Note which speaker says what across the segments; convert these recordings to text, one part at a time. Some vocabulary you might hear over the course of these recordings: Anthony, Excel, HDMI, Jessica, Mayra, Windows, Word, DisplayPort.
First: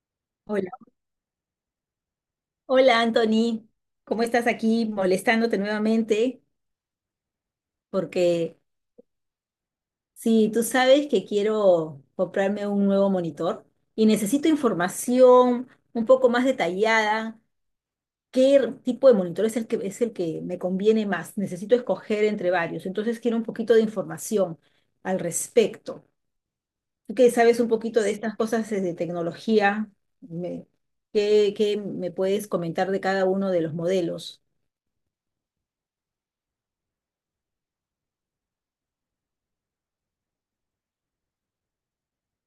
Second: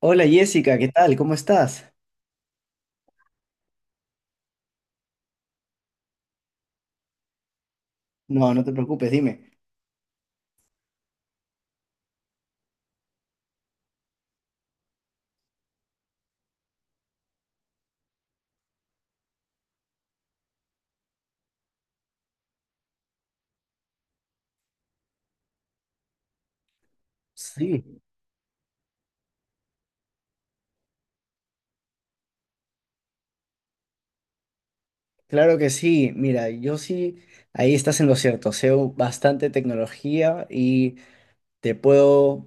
Speaker 1: Hola
Speaker 2: Hola,
Speaker 1: Jessica, ¿qué tal? ¿Cómo estás?
Speaker 2: hola Anthony, ¿cómo estás aquí molestándote nuevamente?
Speaker 1: No,
Speaker 2: Porque
Speaker 1: no te preocupes, dime.
Speaker 2: sí, tú sabes que quiero comprarme un nuevo monitor y necesito información un poco más detallada, qué tipo de monitor es el que me conviene más. Necesito escoger entre varios, entonces quiero un poquito de información al respecto. Tú que sabes un
Speaker 1: Sí,
Speaker 2: poquito de estas cosas de tecnología, me- ¿qué me puedes comentar de cada uno de los modelos?
Speaker 1: claro que sí. Mira, yo sí, ahí estás en lo cierto. Sé bastante tecnología y Te puedo,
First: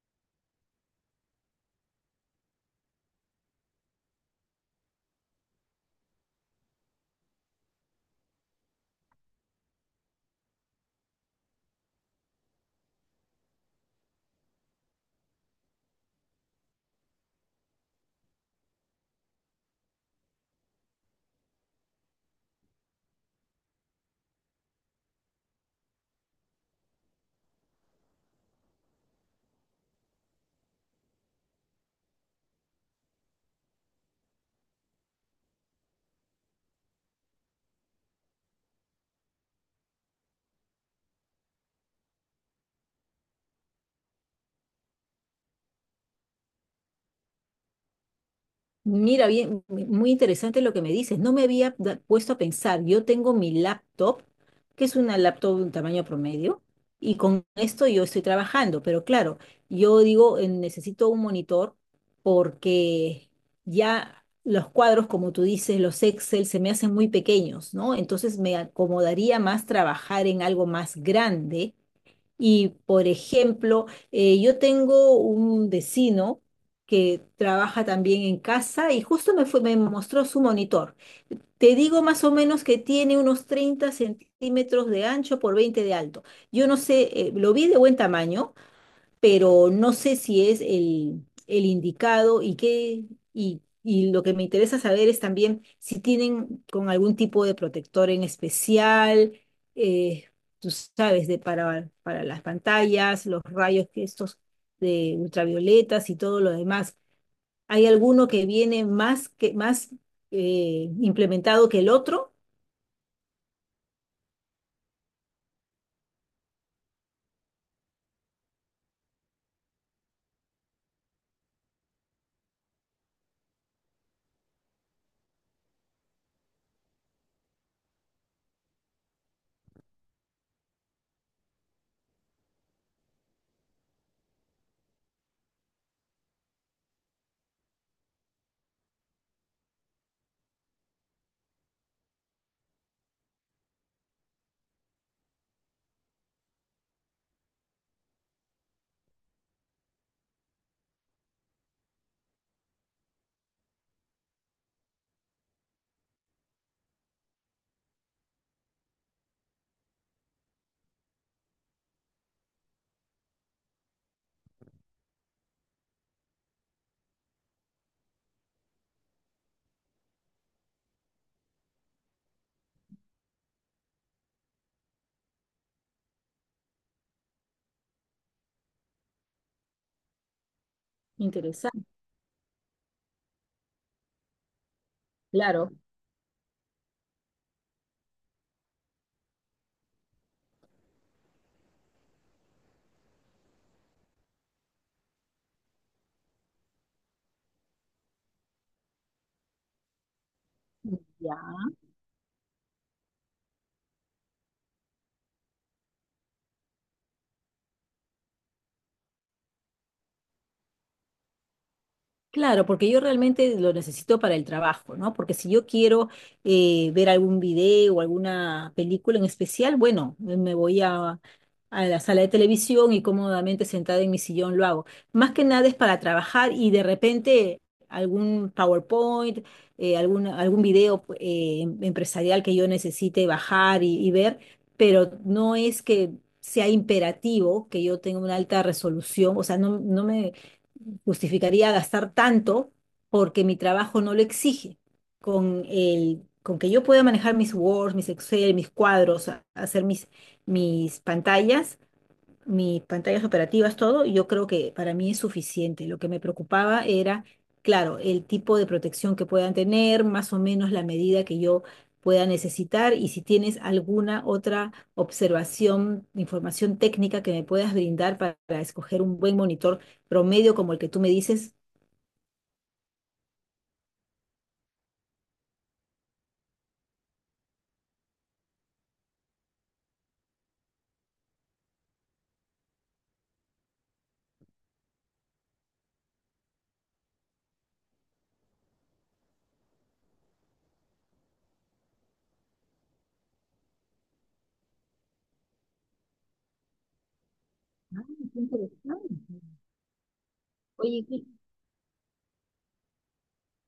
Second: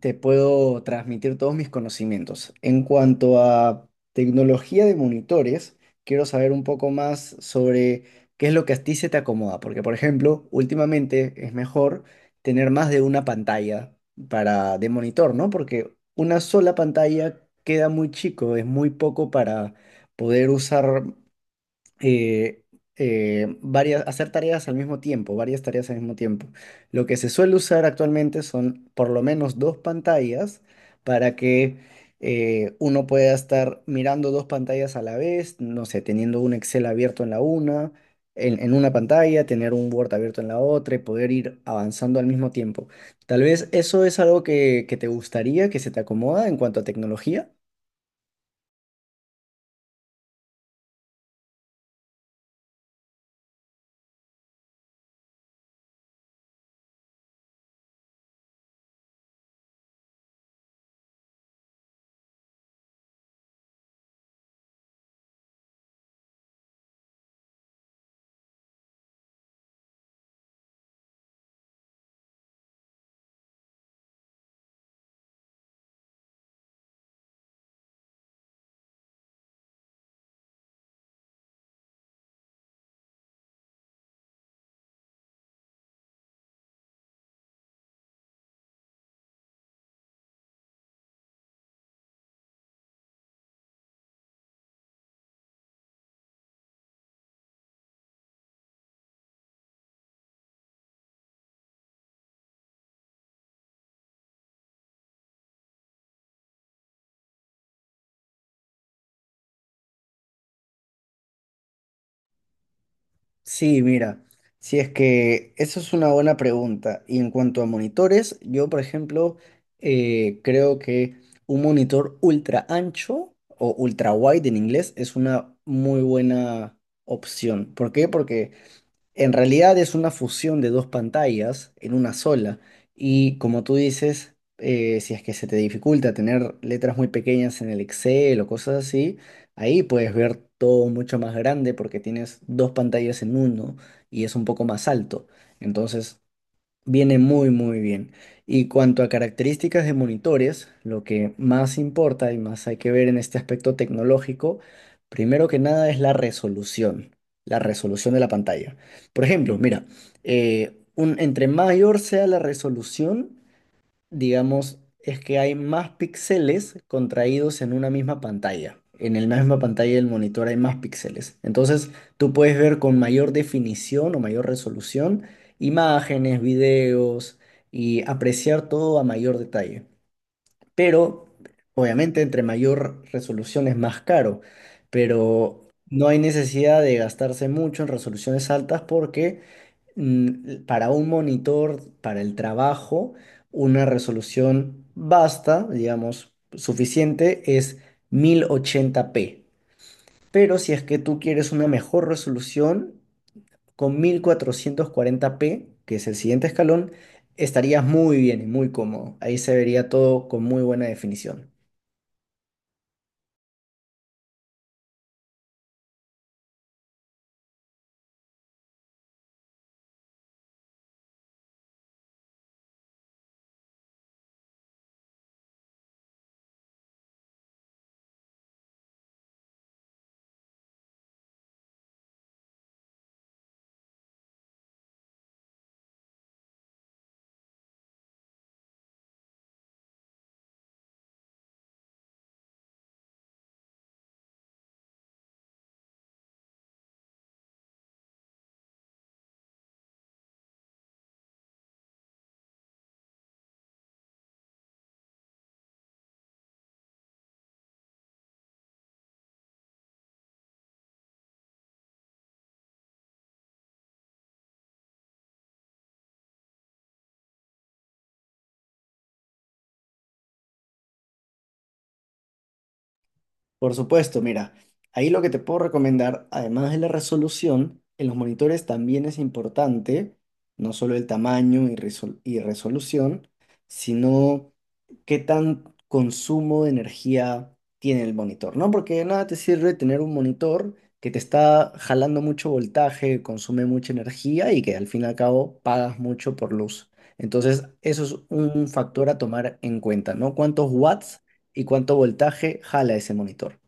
Speaker 1: te puedo transmitir todos mis conocimientos. En cuanto a tecnología de monitores, quiero saber un poco más sobre qué es lo que a ti se te acomoda, porque por ejemplo, últimamente es mejor tener más de una pantalla para de monitor, ¿no? Porque una sola pantalla queda muy chico, es muy poco para poder usar eh, varias, hacer tareas al mismo tiempo, varias tareas al mismo tiempo. Lo que se suele usar actualmente son por lo menos dos pantallas para que uno pueda estar mirando dos pantallas a la vez, no sé, teniendo un Excel abierto en la una, en una pantalla, tener un Word abierto en la otra y poder ir avanzando al mismo tiempo. Tal vez eso es algo que te gustaría, que se te acomoda en cuanto a tecnología.
Speaker 2: Mira, bien, muy interesante lo que me dices. No me había puesto a pensar. Yo tengo mi laptop, que es una laptop de un tamaño promedio, y con esto yo estoy trabajando. Pero claro, yo digo, necesito un monitor porque ya los cuadros, como tú dices, los Excel se me hacen muy pequeños, ¿no? Entonces me acomodaría más trabajar en algo más grande y, por ejemplo, yo tengo un vecino que trabaja también en casa y justo me mostró su monitor. Te digo más o menos que tiene unos 30 centímetros de ancho por 20 de alto. Yo no sé, lo vi de buen tamaño, pero no sé si es el indicado y y lo que me interesa saber es también si tienen con algún tipo de protector en especial, eh, tú sabes, para las pantallas, los rayos que estos de ultravioletas y todo lo demás. ¿Hay alguno que viene más implementado que el otro?
Speaker 1: Sí, mira, si es que eso es una buena pregunta. Y en cuanto a monitores, yo, por ejemplo, creo que un monitor ultra ancho o ultra wide en inglés es una muy buena opción. ¿Por qué? Porque en realidad es una fusión de dos pantallas en una sola y, como tú dices, si es que se te dificulta tener letras muy pequeñas en el Excel o cosas así, ahí puedes ver todo mucho más grande porque tienes dos pantallas en uno y es un poco más alto. Entonces, viene muy muy bien. Y cuanto a características de monitores, lo que más importa y más hay que ver en este aspecto tecnológico, primero que nada es la resolución de la pantalla. Por ejemplo, mira, entre mayor sea la resolución, digamos, es que hay más píxeles contraídos en una misma pantalla. En la misma pantalla del monitor hay más píxeles. Entonces, tú puedes ver con mayor definición o mayor resolución imágenes, videos y apreciar todo a mayor detalle. Pero,
Speaker 2: Interesante,
Speaker 1: obviamente, entre mayor resolución es más caro, pero
Speaker 2: claro.
Speaker 1: no hay necesidad de gastarse mucho en resoluciones altas porque para un monitor, para el trabajo, una resolución basta, digamos, suficiente es 1080p. Pero si es que tú quieres una
Speaker 2: Ya.
Speaker 1: mejor resolución, con 1440p, que es el siguiente escalón, estarías muy bien y muy cómodo. Ahí se vería todo con muy buena definición.
Speaker 2: Claro, porque yo realmente lo necesito para el trabajo, ¿no? Porque si yo quiero ver algún video o alguna película en especial, bueno, a la sala de televisión y cómodamente sentada en mi sillón lo hago. Más que nada es para trabajar y de repente algún PowerPoint, algún video empresarial que yo necesite bajar y ver, pero no es que sea imperativo que yo tenga una alta resolución, o sea, no, no me justificaría gastar tanto porque mi trabajo no lo exige. Con que yo pueda manejar mis Word, mis Excel, mis cuadros, hacer mis pantallas, mis pantallas operativas, todo, yo creo que para mí es suficiente. Lo que me preocupaba era, claro, el tipo de protección que puedan tener, más o menos la medida que yo pueda necesitar y si tienes alguna otra observación, información técnica que me puedas brindar para escoger un buen monitor promedio como el que tú me dices.
Speaker 1: Por supuesto, mira, ahí lo que te puedo recomendar, además de la resolución, en los monitores también es importante, no solo el tamaño y, resolución, sino qué tan consumo de energía tiene el monitor, ¿no? Porque de nada te sirve tener un monitor que te está jalando mucho voltaje, consume mucha energía y que al fin y al cabo pagas mucho por luz. Entonces, eso
Speaker 2: Ah,
Speaker 1: es
Speaker 2: qué
Speaker 1: un
Speaker 2: interesante.
Speaker 1: factor a tomar en cuenta, ¿no? ¿Cuántos
Speaker 2: Oye,
Speaker 1: watts? Y cuánto voltaje jala ese monitor.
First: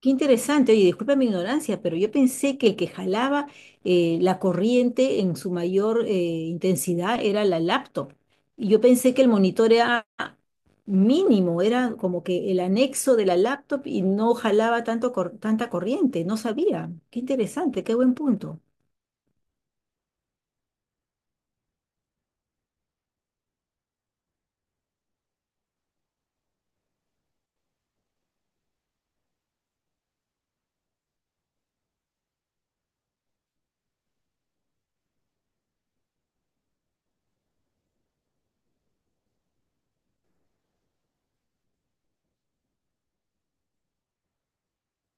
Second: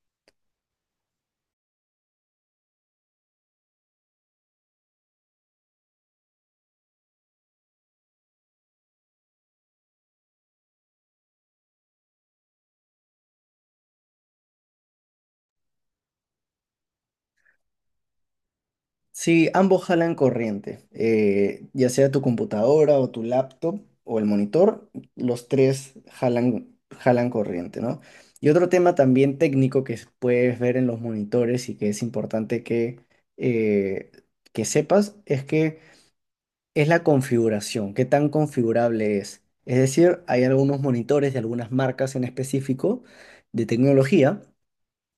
Speaker 2: qué interesante, oye, disculpa mi ignorancia, pero yo pensé que el que jalaba la corriente en su mayor intensidad era la laptop. Y yo pensé que el monitor era mínimo, era como que el anexo de la laptop y no jalaba tanta corriente, no sabía. Qué interesante, qué buen punto.
Speaker 1: Si ambos jalan corriente, ya sea tu computadora o tu laptop o el monitor, los tres jalan corriente, ¿no? Y otro tema también técnico que puedes ver en los monitores y que es importante eh, que sepas es que es la configuración, qué tan configurable es. Es decir, hay algunos monitores de algunas marcas en específico de tecnología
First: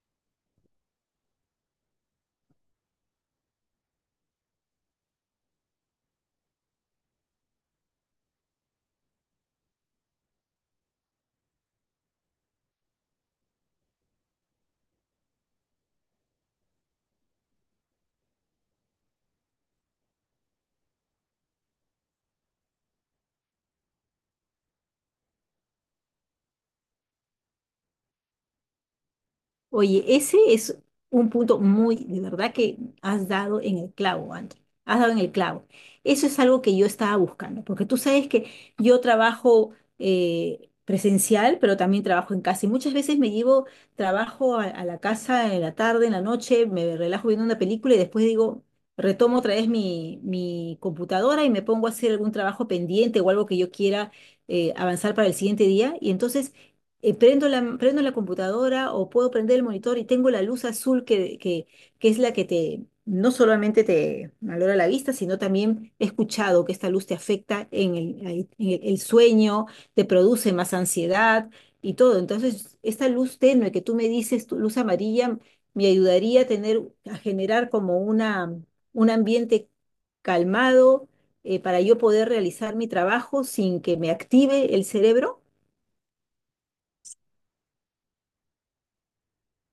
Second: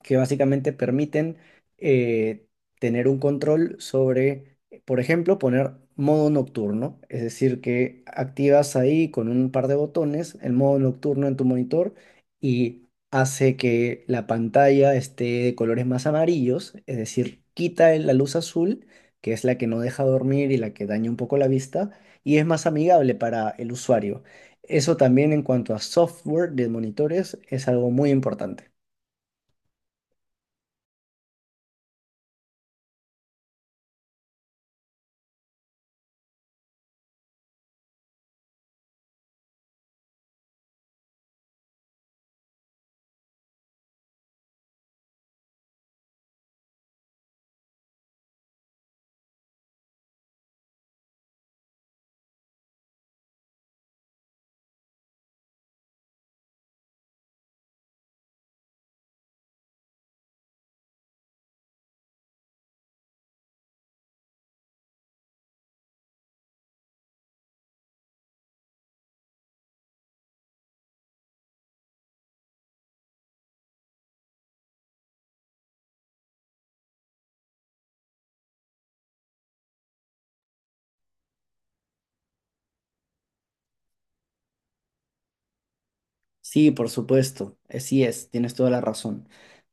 Speaker 1: que básicamente permiten eh, tener un control sobre, por ejemplo, poner modo nocturno, es decir, que activas ahí con un par de botones el modo nocturno en tu monitor y hace que la pantalla esté de colores más amarillos, es decir, quita la luz azul, que es la que no deja dormir y la que daña un poco la vista, y es más amigable para el usuario. Eso también en cuanto a software de monitores es algo muy importante.
Speaker 2: Oye, ese es un punto muy, de verdad que has dado en el clavo, André. Has dado en el clavo. Eso es algo que yo estaba buscando, porque tú sabes que yo trabajo presencial, pero también trabajo en casa. Y muchas veces me llevo trabajo a la casa en la tarde, en la noche, me relajo viendo una película y después digo, retomo otra vez mi computadora y me pongo a hacer algún trabajo pendiente o algo que yo quiera avanzar para el siguiente día. Y entonces prendo la computadora o puedo prender el monitor y tengo la luz azul que es la que te, no solamente te valora la vista, sino también he escuchado que esta luz te afecta en el, ahí- en el sueño, te produce más ansiedad y todo. Entonces, esta luz tenue que tú me dices, tu luz amarilla, me ayudaría a tener, a generar como una, un ambiente calmado. Eh, para yo poder realizar mi trabajo sin que me active el cerebro.
Speaker 1: Sí, por supuesto, sí es, tienes toda la razón.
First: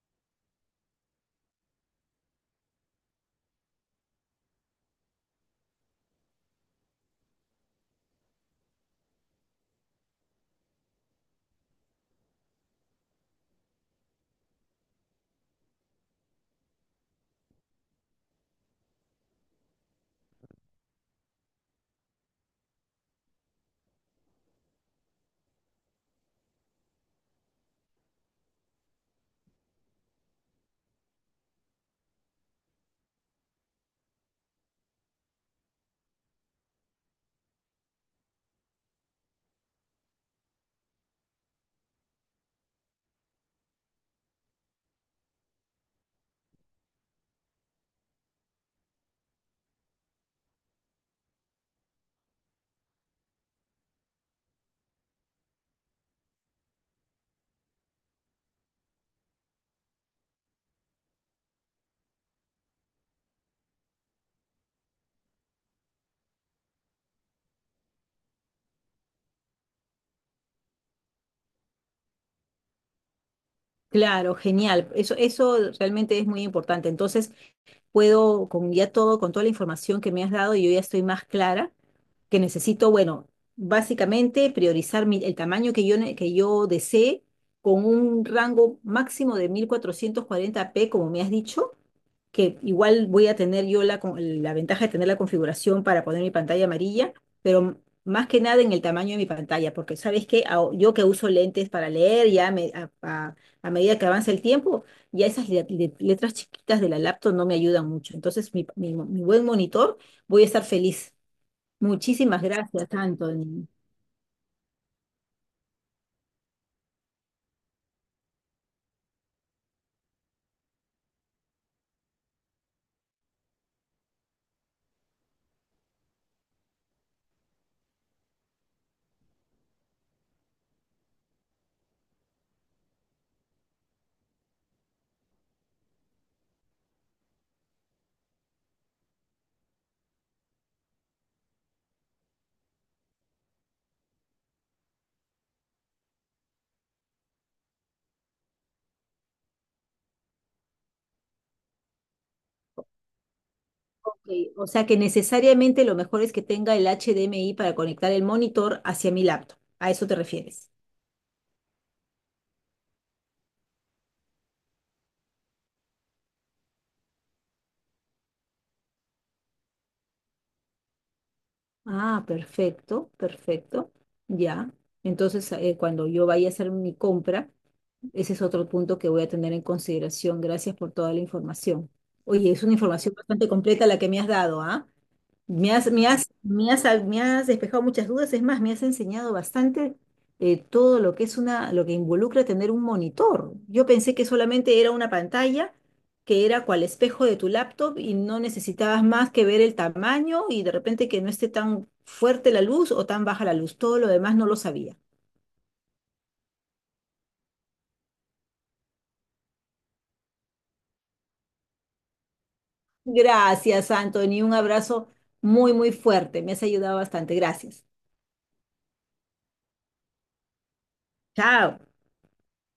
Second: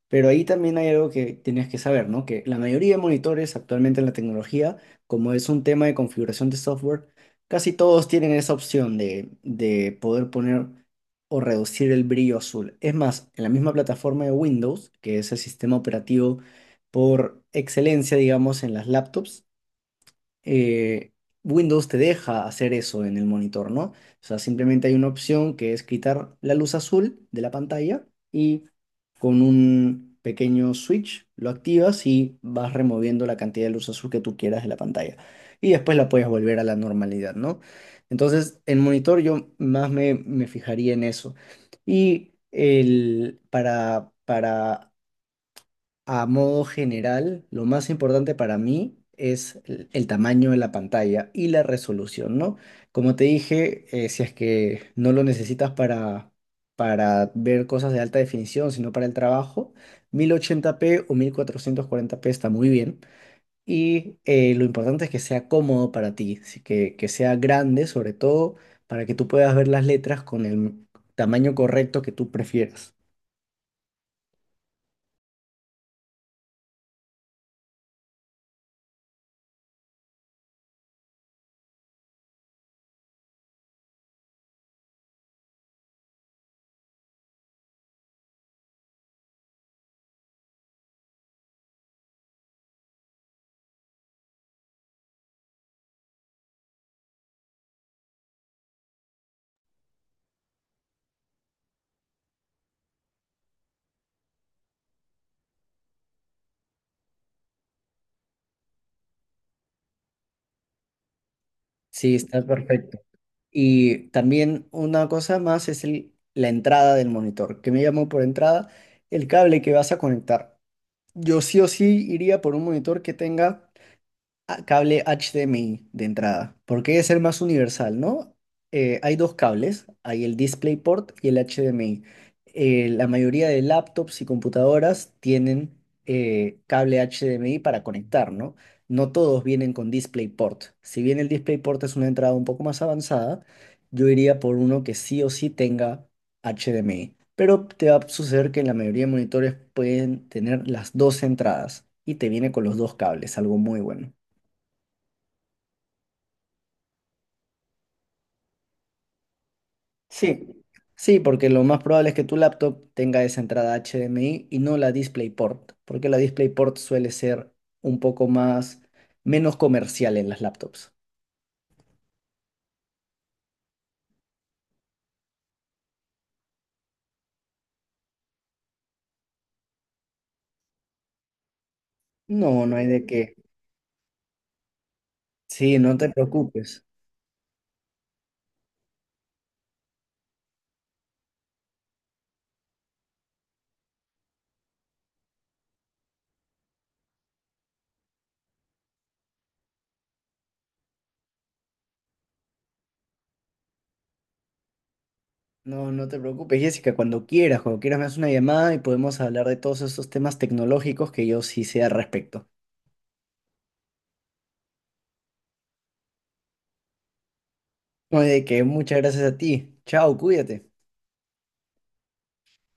Speaker 1: Pero ahí también hay algo que tenías que saber, ¿no? Que la mayoría de monitores actualmente en la tecnología, como es un tema de configuración de software, casi todos tienen esa opción de poder poner o reducir el brillo azul. Es más, en la misma plataforma de Windows, que es el sistema operativo por excelencia, digamos, en las laptops, eh, Windows te deja hacer eso en el monitor, ¿no? O sea, simplemente hay una opción que es quitar la luz azul de la pantalla y con un pequeño switch lo activas y vas removiendo la cantidad de luz azul que tú quieras de la pantalla. Y después la puedes volver a la normalidad, ¿no? Entonces, en monitor yo más me fijaría en eso. Y el, para a modo general, lo más importante para mí es el tamaño de la pantalla y la resolución, ¿no? Como te dije, si es que no lo necesitas para ver cosas de alta definición, sino para el trabajo, 1080p o 1440p está muy bien. Y lo importante es que sea cómodo para ti, así que sea grande sobre todo para que tú puedas ver las letras con el tamaño correcto que tú prefieras.
Speaker 2: Claro, genial. Eso realmente es muy importante. Entonces, puedo con ya todo, con toda la información que me has dado, yo ya estoy más clara que necesito, bueno, básicamente priorizar el tamaño que que yo desee con un rango máximo de 1440p, como me has dicho, que igual voy a tener yo la ventaja de tener la configuración para poner mi pantalla amarilla, pero más que nada en el tamaño de mi pantalla, porque sabes que yo que uso lentes para leer, a medida que avanza el tiempo, ya esas letras chiquitas de la laptop no me ayudan mucho. Entonces, mi buen monitor, voy a estar feliz.
Speaker 1: Sí,
Speaker 2: Muchísimas
Speaker 1: está
Speaker 2: gracias,
Speaker 1: perfecto.
Speaker 2: Anthony.
Speaker 1: Y también una cosa más es la entrada del monitor. ¿Que me llamo por entrada? El cable que vas a conectar. Yo sí o sí iría por un monitor que tenga cable HDMI de entrada, porque es el más universal, ¿no? Hay dos cables, hay el DisplayPort y el HDMI. La mayoría de laptops y computadoras tienen cable HDMI para conectar, ¿no? No todos vienen con DisplayPort. Si bien el DisplayPort es una entrada un poco más avanzada, yo iría por uno que sí o sí tenga HDMI. Pero te va a suceder que la mayoría de monitores pueden tener las dos entradas y te viene con los dos cables, algo muy bueno.
Speaker 2: Ok, o sea que necesariamente lo mejor es que tenga el HDMI para conectar el monitor hacia mi laptop. ¿A eso te
Speaker 1: Sí,
Speaker 2: refieres?
Speaker 1: sí, porque lo más probable es que tu laptop tenga esa entrada HDMI y no la DisplayPort, porque la DisplayPort suele ser un poco más, menos comercial en las laptops.
Speaker 2: Ah, perfecto, perfecto. Ya. Entonces, cuando yo vaya a hacer mi compra, ese es otro punto que voy a tener en consideración. Gracias por toda la información. Oye, es
Speaker 1: No,
Speaker 2: una
Speaker 1: no hay de
Speaker 2: información
Speaker 1: qué.
Speaker 2: bastante completa la que me has dado, ¿ah?
Speaker 1: Sí, no te preocupes.
Speaker 2: Me has despejado muchas dudas, es más, me has enseñado bastante todo lo que es una, lo que involucra tener un monitor. Yo pensé que solamente era una pantalla, que era cual espejo de tu laptop y no necesitabas más que ver el tamaño y de repente que no esté tan fuerte la luz o tan baja la luz. Todo lo demás no lo sabía.
Speaker 1: No, no te preocupes, Jessica, cuando quieras me haces una llamada y podemos hablar de todos esos temas tecnológicos que yo sí sé al respecto.
Speaker 2: Gracias, Anthony, un abrazo muy, muy fuerte. Me has ayudado bastante. Gracias.
Speaker 1: No hay de qué, muchas gracias a ti. Chao, cuídate.
Speaker 2: Chao.